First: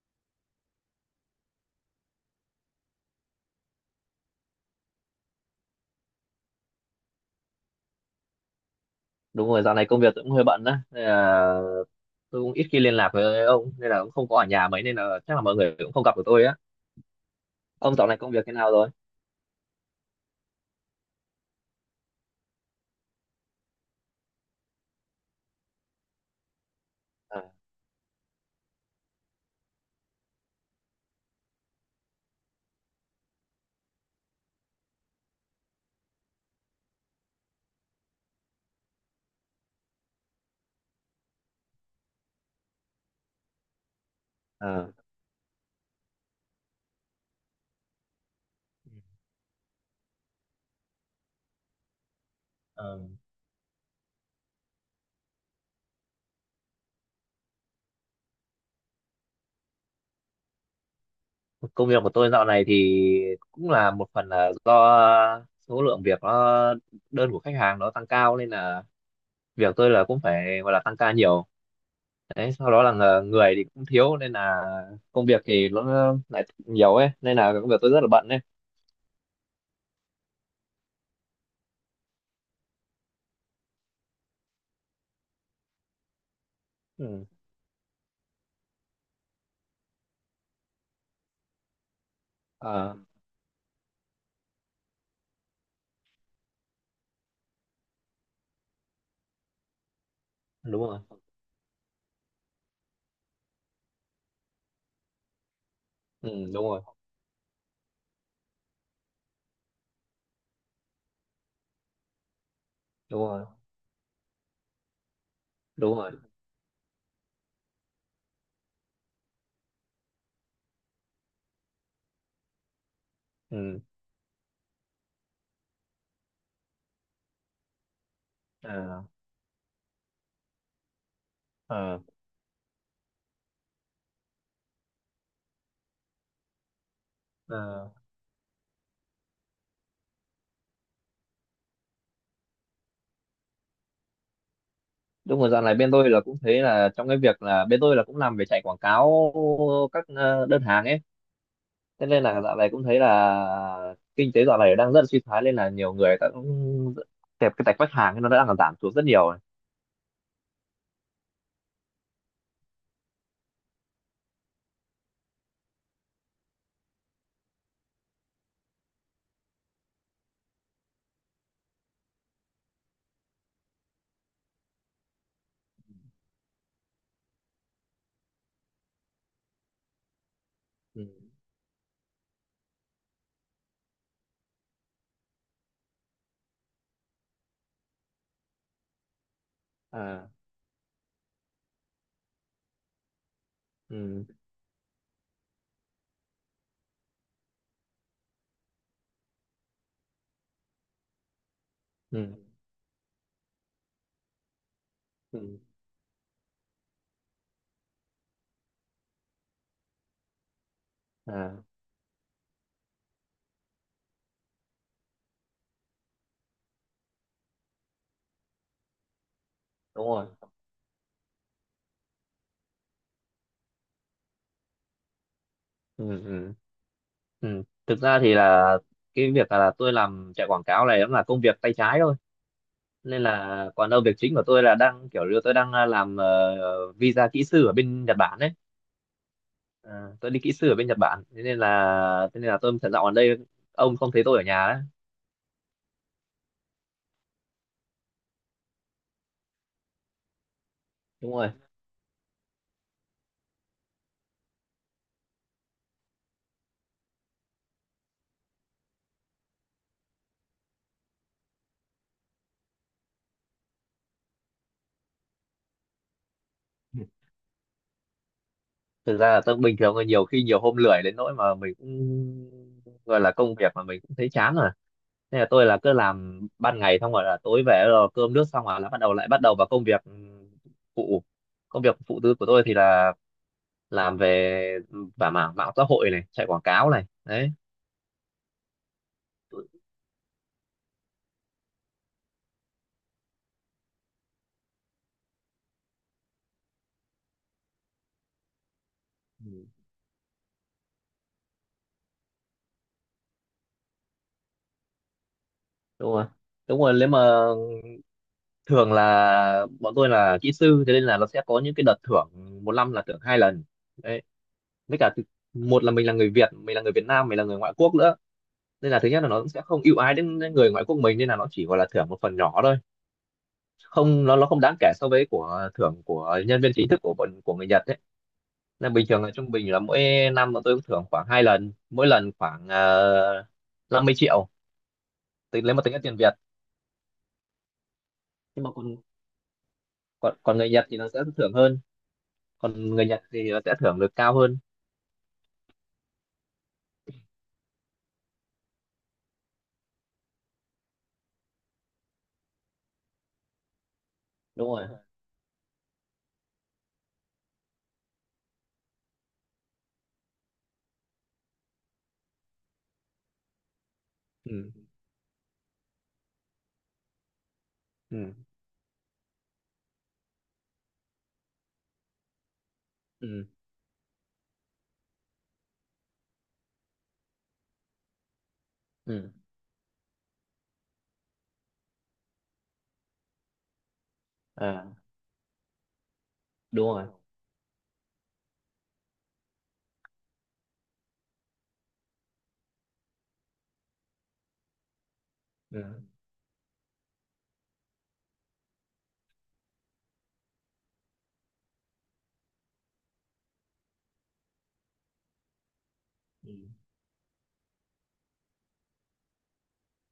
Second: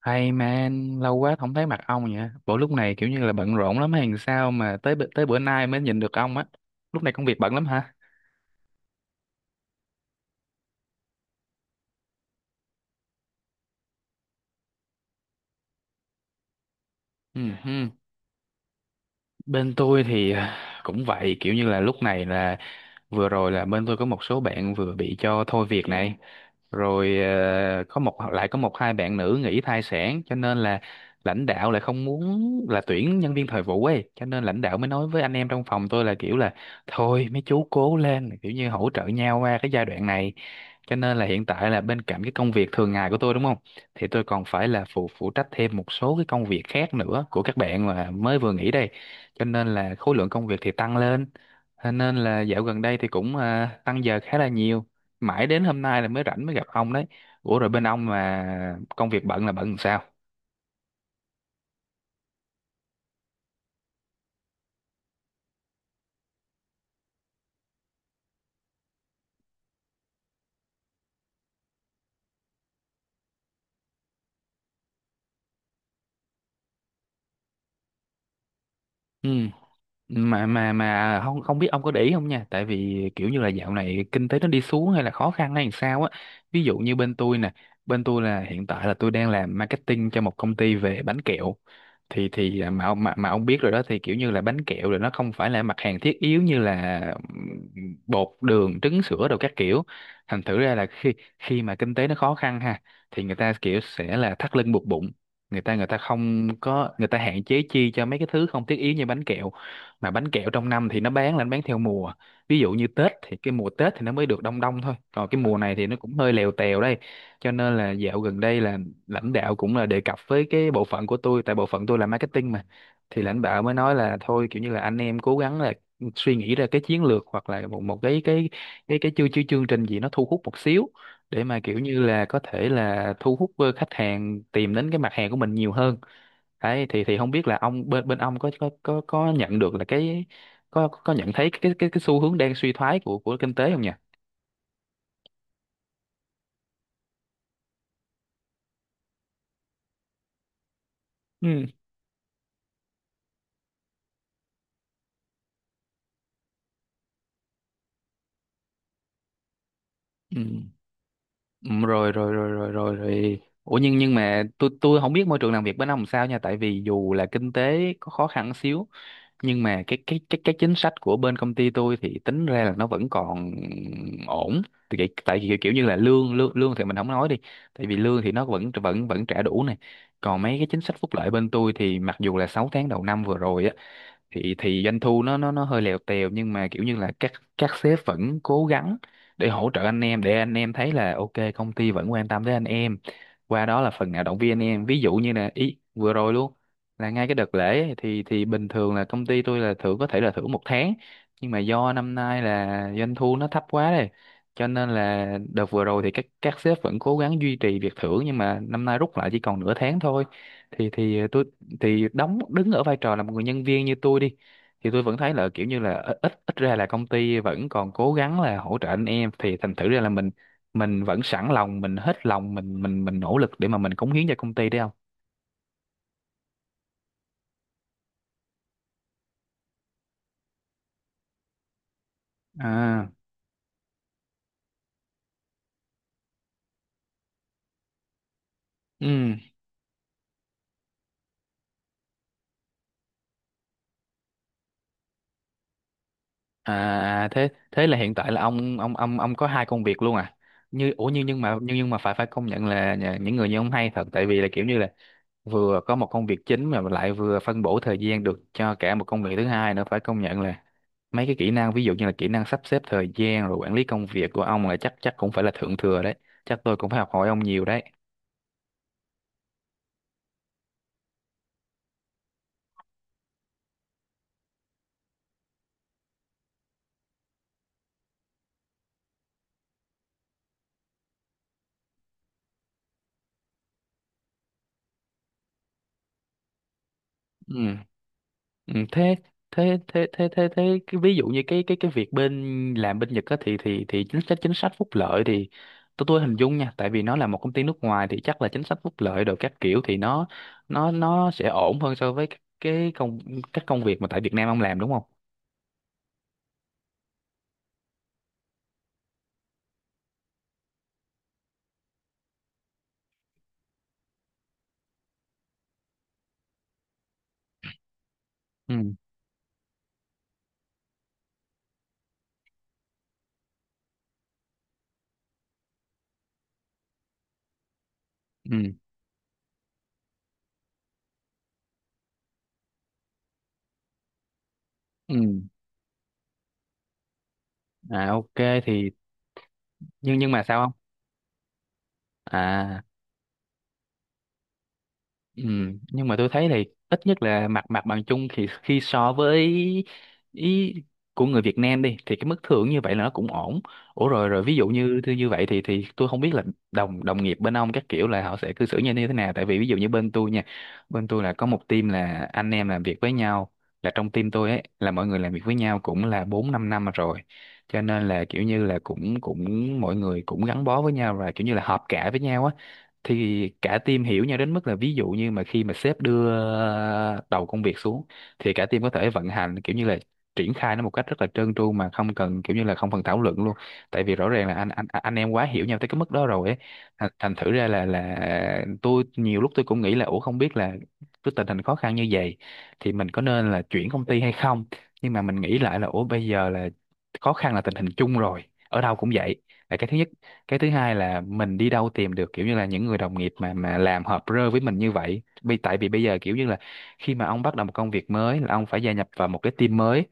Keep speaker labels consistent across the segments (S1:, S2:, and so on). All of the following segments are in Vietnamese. S1: Hay man, lâu quá không thấy mặt ông nhỉ? Bộ lúc này kiểu như là bận rộn lắm hay sao mà tới bữa nay mới nhìn được ông á. Lúc này công việc bận lắm hả?
S2: Đúng rồi, dạo này công việc cũng hơi bận đó, nên là tôi cũng ít khi liên lạc với ông, nên là cũng không có ở nhà mấy, nên là chắc là mọi người cũng không gặp được tôi á.
S1: Ừ, hừ.
S2: Ông dạo này công việc thế nào rồi?
S1: Bên tôi thì cũng vậy, kiểu như là lúc này là vừa rồi là bên tôi có một số bạn vừa bị cho thôi việc này. Rồi
S2: à,
S1: có một hai bạn nữ nghỉ thai sản, cho nên là lãnh đạo lại không muốn là tuyển nhân viên thời vụ ấy, cho nên lãnh đạo mới nói với anh em trong phòng tôi là kiểu là thôi mấy chú cố lên, kiểu như hỗ trợ nhau qua cái giai đoạn này. Cho nên là hiện tại là bên cạnh cái công việc thường ngày của tôi, đúng không, thì tôi còn phải là
S2: à.
S1: phụ phụ trách thêm một số cái công việc khác nữa của các bạn mà mới vừa nghỉ đây. Cho nên là khối lượng công việc thì tăng lên. Thế nên là dạo gần đây
S2: Ờ,
S1: thì cũng tăng giờ khá là nhiều, mãi đến hôm nay là mới rảnh mới gặp ông đấy. Ủa rồi bên ông mà công việc bận là bận làm sao?
S2: Công việc của tôi dạo này thì cũng là một phần là do số lượng việc nó, đơn của khách hàng nó tăng cao, nên là việc tôi là cũng phải gọi là tăng ca nhiều đấy, sau đó là người thì cũng thiếu, nên là công việc thì nó lại nhiều ấy, nên là công việc tôi rất là bận đấy.
S1: Ừ, mà không không biết ông có để ý không nha, tại vì kiểu như là dạo này kinh tế nó đi xuống hay là khó khăn hay làm sao á. Ví dụ như bên
S2: Ừ.
S1: tôi nè, bên tôi là hiện tại là tôi đang làm marketing cho một công ty về bánh kẹo. Thì mà
S2: Ờ,
S1: ông mà ông biết rồi đó, thì kiểu như là bánh kẹo rồi, nó không phải là mặt hàng thiết yếu như là bột đường trứng sữa đồ các kiểu. Thành thử ra
S2: đúng
S1: là
S2: rồi.
S1: khi khi mà kinh tế nó khó khăn ha, thì người ta kiểu sẽ là thắt lưng buộc bụng, người ta
S2: Ừ,
S1: không
S2: đúng rồi,
S1: có, người ta hạn chế chi cho mấy cái thứ không thiết yếu như bánh kẹo. Mà bánh kẹo trong năm thì nó bán là nó bán theo mùa, ví dụ như Tết,
S2: đúng
S1: thì
S2: rồi,
S1: cái mùa Tết thì nó mới được đông đông thôi, còn cái mùa này thì
S2: đúng
S1: nó
S2: rồi.
S1: cũng hơi lèo tèo đây. Cho nên là dạo gần đây là lãnh đạo cũng là đề cập với cái bộ phận của tôi, tại bộ phận tôi là marketing mà. Thì lãnh đạo mới
S2: Ừ.
S1: nói là thôi kiểu như là anh em cố gắng là suy nghĩ ra cái chiến lược, hoặc là một một cái cái cái
S2: À,
S1: cái chương chương chương trình gì nó thu hút một xíu, để mà kiểu như
S2: à,
S1: là có thể là thu hút khách hàng tìm đến cái mặt hàng của mình nhiều hơn đấy. Thì không biết là
S2: à.
S1: ông bên bên ông có nhận được là cái có nhận thấy cái cái xu hướng đang suy thoái của kinh tế không nhỉ?
S2: Đúng rồi, dạo này bên tôi là cũng thấy là trong cái việc là bên tôi là cũng làm về chạy quảng cáo các đơn hàng ấy.
S1: Ừ.
S2: Thế nên là dạo này cũng thấy là kinh tế dạo này đang rất là suy thoái, nên là nhiều người ta cũng kẹp cái tạch khách hàng ấy, nó đang giảm xuống rất nhiều rồi.
S1: Ừ. Ừ, rồi rồi rồi rồi rồi rồi ủa nhưng mà tôi không biết môi trường làm việc bên ông sao nha, tại vì dù là kinh tế có khó khăn xíu, nhưng mà cái chính sách của bên công ty tôi thì tính ra là nó vẫn còn ổn. Tại vì kiểu như là lương lương lương thì mình không nói đi, tại vì lương thì nó vẫn vẫn vẫn trả đủ này. Còn mấy cái chính sách
S2: Ừ.
S1: phúc lợi bên tôi thì mặc dù là 6 tháng đầu năm vừa rồi á, thì doanh thu nó nó hơi lèo tèo, nhưng mà kiểu như là các sếp vẫn cố gắng để hỗ trợ anh em,
S2: À.
S1: để anh em thấy là ok, công ty vẫn quan tâm tới anh em, qua đó là phần nào
S2: Ừ.
S1: động viên anh em. Ví dụ như là ý vừa rồi luôn, là ngay cái đợt lễ ấy, thì bình thường là công ty tôi là thưởng, có thể là thưởng 1 tháng, nhưng mà do năm
S2: Ừ.
S1: nay là doanh thu nó thấp quá đây, cho nên là
S2: Ừ.
S1: đợt vừa rồi thì các sếp vẫn cố gắng duy trì việc thưởng, nhưng mà năm nay rút lại chỉ còn nửa tháng thôi. Thì tôi
S2: À,
S1: thì đứng ở vai trò là một người nhân viên như tôi đi, thì tôi vẫn thấy là kiểu như là ít ít ít ra là công ty vẫn còn cố gắng là hỗ trợ anh em, thì thành thử ra
S2: đúng
S1: là
S2: rồi.
S1: mình vẫn sẵn lòng, mình hết lòng, mình nỗ lực để mà mình cống hiến cho công ty đấy, không?
S2: Ừ. Ừ. Ừ. Thực ra thì là cái việc là tôi làm chạy quảng cáo này cũng là công việc tay trái thôi,
S1: À.
S2: nên là còn đâu việc chính của tôi là đang kiểu như tôi đang làm visa kỹ sư ở bên Nhật Bản đấy.
S1: Ừ.
S2: Ờ, tôi đi kỹ sư ở bên Nhật Bản, thế nên là tôi thật dạo ở đây ông không thấy tôi ở nhà đấy.
S1: À, à, thế thế là hiện tại là ông có hai công việc luôn à? Ủa nhưng
S2: Đúng
S1: nhưng
S2: rồi,
S1: mà nhưng nhưng mà phải phải công nhận là những người như ông hay thật, tại vì là kiểu như là vừa có một công việc chính, mà lại vừa phân bổ thời gian được cho cả một công việc thứ hai nữa. Phải công nhận là mấy cái kỹ năng, ví dụ như là kỹ năng sắp xếp thời gian rồi quản lý công việc của ông là chắc chắc cũng phải là thượng thừa đấy. Chắc tôi cũng phải học hỏi ông nhiều đấy.
S2: thực ra là tôi bình thường là nhiều khi nhiều hôm lười đến nỗi mà mình cũng gọi là công việc mà mình cũng thấy chán rồi, nên là tôi là cứ làm ban ngày xong rồi là tối về rồi cơm nước xong rồi là bắt đầu lại bắt đầu vào công việc phụ, công việc phụ tư của tôi thì là làm về và mảng mạng xã hội này, chạy quảng cáo này đấy.
S1: Ừ. Ừ thế thế thế thế thế thế cái, ví dụ như cái cái việc bên làm bên Nhật á, thì chính sách phúc lợi thì tôi hình dung nha, tại vì nó là một công ty nước ngoài thì chắc là chính sách phúc lợi rồi
S2: Ừ,
S1: các kiểu thì nó sẽ ổn hơn so với các- cái công các công việc mà tại Việt Nam ông làm, đúng không?
S2: đúng rồi, đúng rồi. Nếu mà thường là bọn tôi là kỹ sư, thế nên là nó sẽ có những cái đợt thưởng, một năm là thưởng hai lần đấy, với cả một là mình là người Việt, mình là người Việt Nam, mình là người ngoại quốc nữa, nên
S1: Ừ.
S2: là thứ nhất là nó cũng sẽ không ưu ái đến đến người ngoại quốc mình, nên là nó chỉ gọi là thưởng một phần nhỏ thôi. Không, nó không đáng kể so với của thưởng của nhân viên chính thức của bọn, của người Nhật đấy,
S1: Ừ.
S2: nên bình thường là trung bình là mỗi năm bọn tôi cũng thưởng khoảng hai lần, mỗi lần khoảng 50 triệu.
S1: Ừ.
S2: Tính lấy một, tính là tiền Việt,
S1: À, ok
S2: nhưng mà
S1: thì.
S2: còn
S1: Nhưng
S2: còn
S1: mà
S2: còn
S1: sao
S2: người
S1: không?
S2: Nhật thì nó sẽ thưởng hơn.
S1: À.
S2: Còn người Nhật thì nó sẽ thưởng được cao hơn.
S1: Ừ, nhưng mà tôi thấy thì ít nhất là mặt mặt bằng chung thì khi so với ý của người Việt Nam đi, thì cái mức thưởng như vậy là nó cũng ổn. Ủa rồi rồi, ví dụ
S2: Đúng rồi.
S1: như như như vậy thì tôi không biết là đồng đồng nghiệp bên ông các kiểu là họ sẽ cư xử như thế nào. Tại vì ví dụ như bên tôi nha, bên tôi là có một team là anh em làm việc với nhau, là trong team tôi ấy
S2: Ừ,
S1: là mọi người làm việc với nhau cũng là 4-5 năm rồi. Cho nên là
S2: ừ,
S1: kiểu như là cũng cũng mọi người cũng gắn bó với nhau và kiểu như là hợp cả với nhau á.
S2: ừ,
S1: Thì cả team hiểu nhau đến mức là ví dụ như mà khi mà sếp đưa đầu công việc xuống, thì cả team có thể vận
S2: ừ.
S1: hành, kiểu như là triển khai nó một cách rất là trơn tru, mà không cần kiểu như là không cần thảo luận luôn. Tại vì rõ ràng là anh anh
S2: À,
S1: anh em quá hiểu nhau tới cái mức đó rồi ấy.
S2: đúng rồi.
S1: Thành thành thử ra là tôi nhiều lúc tôi cũng nghĩ là ủa không biết là cái tình hình khó khăn như vậy thì mình có nên là chuyển công ty hay không. Nhưng mà mình nghĩ lại là
S2: Ừ.
S1: ủa bây giờ là khó khăn là tình hình chung rồi, ở đâu cũng vậy, là cái thứ nhất. Cái thứ hai là mình đi đâu tìm được kiểu như là những người đồng nghiệp mà làm hợp rơ với mình như vậy, vì tại vì bây giờ kiểu như
S2: Ừ.
S1: là khi mà ông bắt đầu một công việc mới là ông phải gia nhập vào một cái team mới,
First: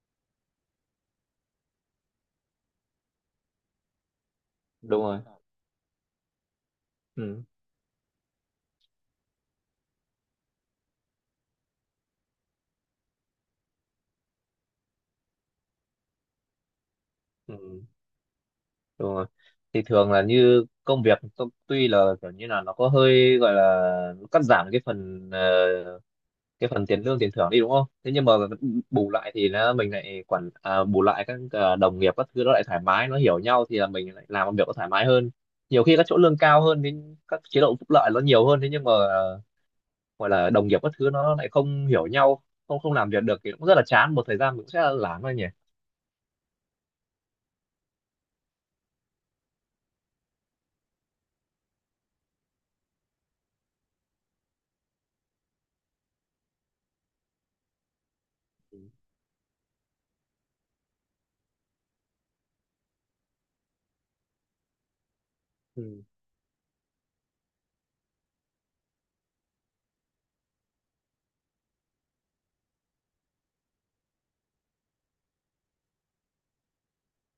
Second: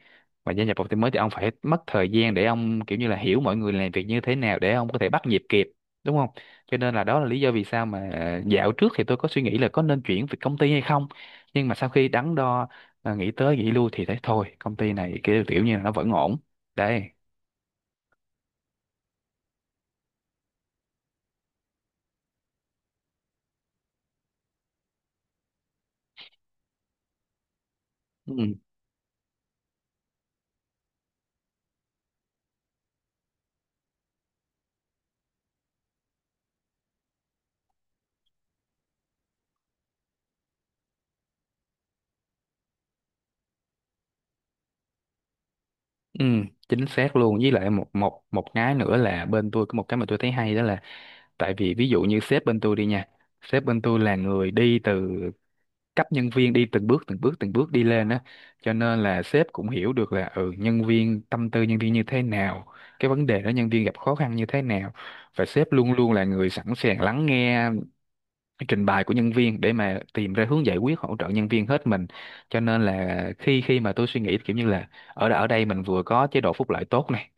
S1: và gia nhập vào team mới thì ông phải mất thời gian để ông kiểu như là hiểu mọi người làm việc như thế nào để ông có
S2: Đúng
S1: thể
S2: rồi.
S1: bắt nhịp kịp, đúng không? Cho nên là đó là lý
S2: Ừ,
S1: do vì sao mà dạo trước thì tôi có suy nghĩ là có nên chuyển việc công ty hay không. Nhưng mà sau khi đắn đo, nghĩ tới nghĩ lui thì thấy thôi công ty này kiểu như là nó vẫn ổn đấy.
S2: ừ, đúng rồi. Thì thường là như công việc tuy là kiểu như là nó có hơi gọi là nó cắt giảm cái phần tiền lương tiền thưởng đi, đúng không, thế nhưng mà bù lại thì nó mình lại quản à, bù lại các đồng nghiệp các thứ nó lại thoải mái, nó hiểu nhau, thì là mình lại làm công việc nó thoải mái hơn. Nhiều khi các chỗ lương cao hơn thì các chế độ phúc lợi nó nhiều hơn, thế nhưng mà gọi là đồng nghiệp các thứ nó lại không hiểu nhau, không không làm việc được thì cũng rất là chán, một thời gian cũng sẽ lán thôi nhỉ.
S1: Ừ, chính xác luôn. Với lại một một một cái nữa là bên tôi có một cái mà tôi thấy hay, đó là tại vì ví dụ như sếp bên tôi đi nha, sếp bên tôi là người đi từ cấp nhân viên, đi từng bước từng bước từng bước đi lên á. Cho
S2: Ừ.
S1: nên là sếp cũng hiểu được là ừ nhân viên, tâm tư nhân viên như thế nào, cái vấn đề đó nhân viên gặp khó khăn như thế nào, và sếp luôn
S2: Ừ.
S1: luôn là người sẵn sàng lắng nghe trình bày của nhân viên để mà tìm ra hướng giải quyết hỗ trợ nhân viên hết mình, cho nên là khi khi mà tôi suy nghĩ kiểu như là ở ở đây mình vừa có chế độ phúc lợi tốt này,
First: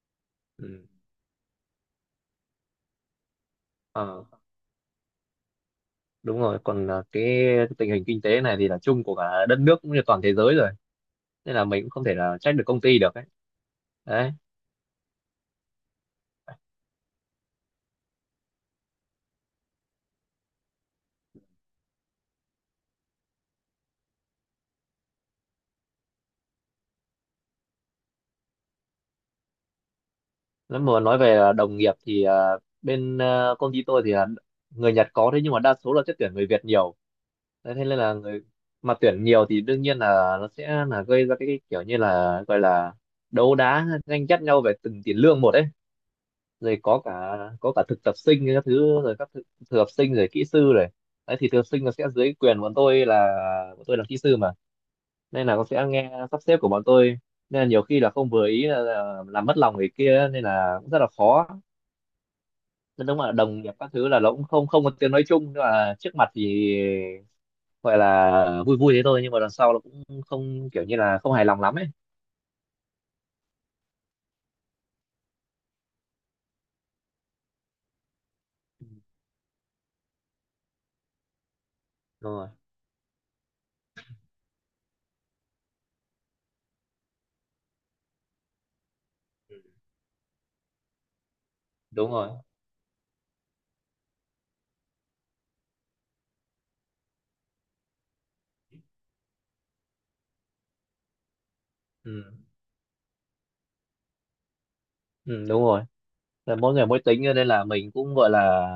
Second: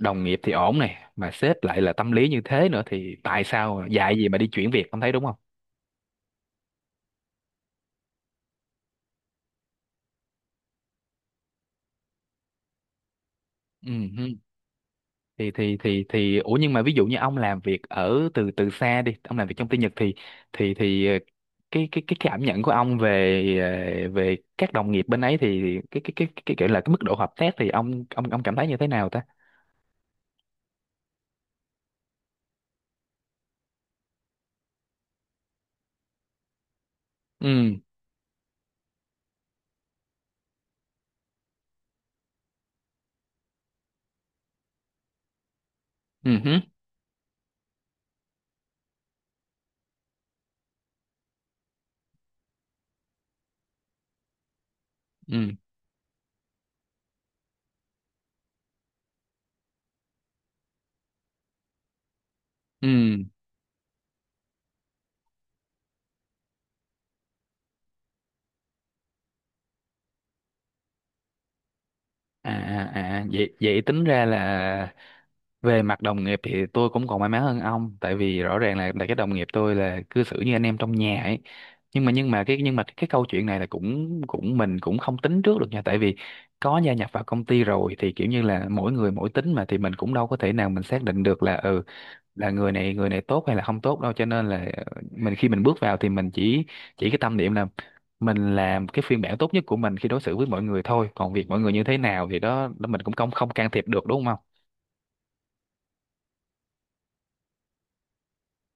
S1: đồng nghiệp thì ổn
S2: Ừ.
S1: này, mà sếp lại là tâm lý như thế nữa thì tại sao dạy
S2: Ờ,
S1: gì mà đi chuyển việc, ông thấy đúng không?
S2: đúng rồi, còn là cái tình hình kinh tế này thì là chung của cả đất nước cũng như toàn thế giới rồi, nên là mình cũng không thể là trách được công ty được ấy.
S1: Ừ hứ.
S2: Đấy.
S1: Thì Ủa, nhưng mà ví dụ như ông làm việc ở từ từ xa đi, ông làm việc trong tư nhật thì thì thì ờ, cái cảm nhận của ông về các đồng nghiệp bên ấy, thì cái mức độ hợp tác thì ông cảm thấy như thế nào ta?
S2: Nếu mà nói về đồng nghiệp thì bên công ty tôi thì là người Nhật có, thế nhưng mà đa số là sẽ tuyển người Việt nhiều. Đấy,
S1: Ừ
S2: thế nên là người mà tuyển nhiều thì đương nhiên là nó sẽ là gây ra cái kiểu như là gọi là đấu đá tranh chấp nhau về từng tiền lương một ấy.
S1: ừ hứ,
S2: Rồi có cả thực tập sinh các thứ, rồi các thực tập sinh rồi kỹ sư rồi. Đấy thì thực tập sinh nó sẽ dưới quyền bọn tôi, là bọn tôi là kỹ sư mà, nên
S1: ừ
S2: là nó sẽ nghe sắp xếp của bọn tôi, nên là nhiều khi là không vừa ý là làm mất lòng người kia, nên là cũng rất là khó. Nên
S1: ừ,
S2: đúng là đồng nghiệp các thứ là nó cũng không không có tiếng nói chung, nhưng mà trước mặt thì gọi là vui vui thế thôi, nhưng mà đằng sau nó cũng không kiểu như là không hài lòng lắm ấy.
S1: à à à, vậy vậy tính ra là về mặt đồng nghiệp thì tôi cũng còn may mắn hơn ông, tại vì rõ ràng là cái đồng nghiệp tôi là cư xử như anh em trong nhà ấy. nhưng mà nhưng mà
S2: Ừ,
S1: cái nhưng mà cái câu chuyện này là cũng cũng mình cũng không tính trước được nha, tại vì có gia nhập vào công ty rồi thì kiểu như là mỗi người mỗi tính mà, thì mình cũng đâu có thể nào mình xác định được là ừ
S2: đúng rồi. Ừ, đúng rồi.
S1: là người này tốt hay là không tốt đâu, cho nên là mình khi mình bước vào thì mình chỉ cái tâm niệm là mình làm cái phiên bản tốt nhất của mình khi đối xử với mọi người thôi, còn việc mọi người như thế nào
S2: Ừ,
S1: thì đó, mình cũng không không can thiệp được, đúng không?
S2: ừ, đúng rồi. Là mỗi người mỗi tính, nên là mình cũng gọi là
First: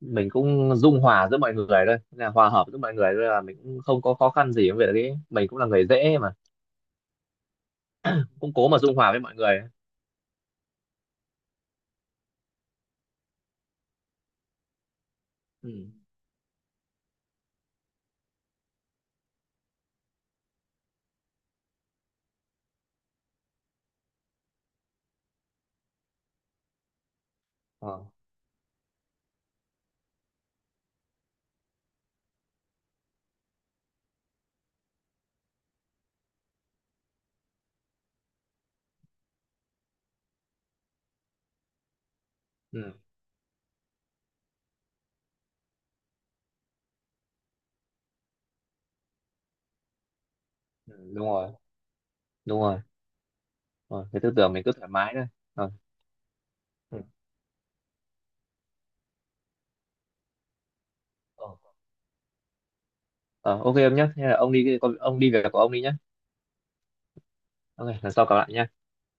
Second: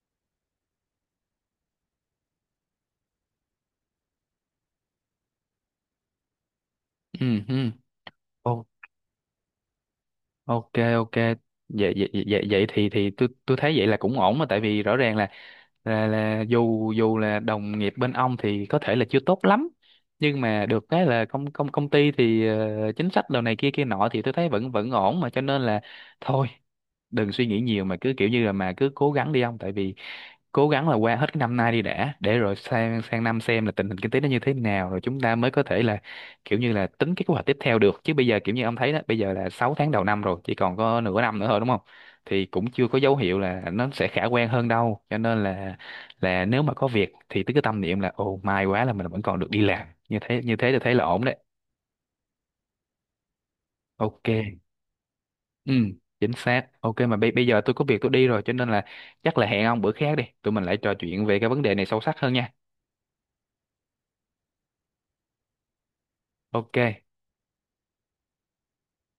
S2: mình cũng dung hòa giữa mọi người thôi, là hòa hợp giữa mọi người thôi, là mình cũng không có khó khăn gì với việc đấy, mình cũng là người dễ mà,
S1: Ừ ừ.
S2: cũng
S1: Ô-
S2: cố mà dung hòa với mọi người.
S1: ok ok, vậy thì tôi thấy vậy là cũng ổn mà, tại vì rõ ràng
S2: Ừ.
S1: là dù dù là đồng nghiệp bên ông thì có thể là chưa tốt lắm, nhưng mà được cái là công công công ty thì chính sách đồ này kia kia nọ thì tôi thấy vẫn vẫn ổn mà, cho nên là thôi, đừng suy nghĩ nhiều mà
S2: Ờ.
S1: cứ kiểu như là mà cứ cố gắng đi ông, tại vì cố gắng là qua hết cái năm nay đi đã, để rồi sang sang năm xem là tình hình kinh tế nó như thế nào rồi chúng ta mới có thể là kiểu như là tính cái kế hoạch tiếp theo được, chứ bây giờ kiểu như ông thấy đó, bây giờ là 6 tháng đầu năm rồi chỉ còn có nửa năm nữa thôi, đúng không? Thì cũng chưa
S2: Ừ.
S1: có dấu hiệu là nó sẽ khả quan hơn đâu, cho nên là nếu mà có việc thì cứ tâm niệm là ồ may quá là mình vẫn còn được đi làm, như thế thì
S2: Ừ.
S1: thấy là ổn
S2: Đúng
S1: đấy.
S2: rồi, đúng rồi. Ờ, cái
S1: Ok.
S2: tư tưởng mình cứ thoải mái thôi. Ờ.
S1: Ừ, chính xác. Ok
S2: Ừ.
S1: mà bây bây giờ tôi có việc tôi đi rồi, cho nên là chắc là hẹn ông bữa khác đi. Tụi mình lại trò chuyện về
S2: Ờ,
S1: cái vấn đề này sâu sắc hơn nha.
S2: ờ, ok em nhé, hay là ông đi, ông đi việc của ông đi nhé.
S1: Ok.
S2: Ok, lần sau gặp lại nhé.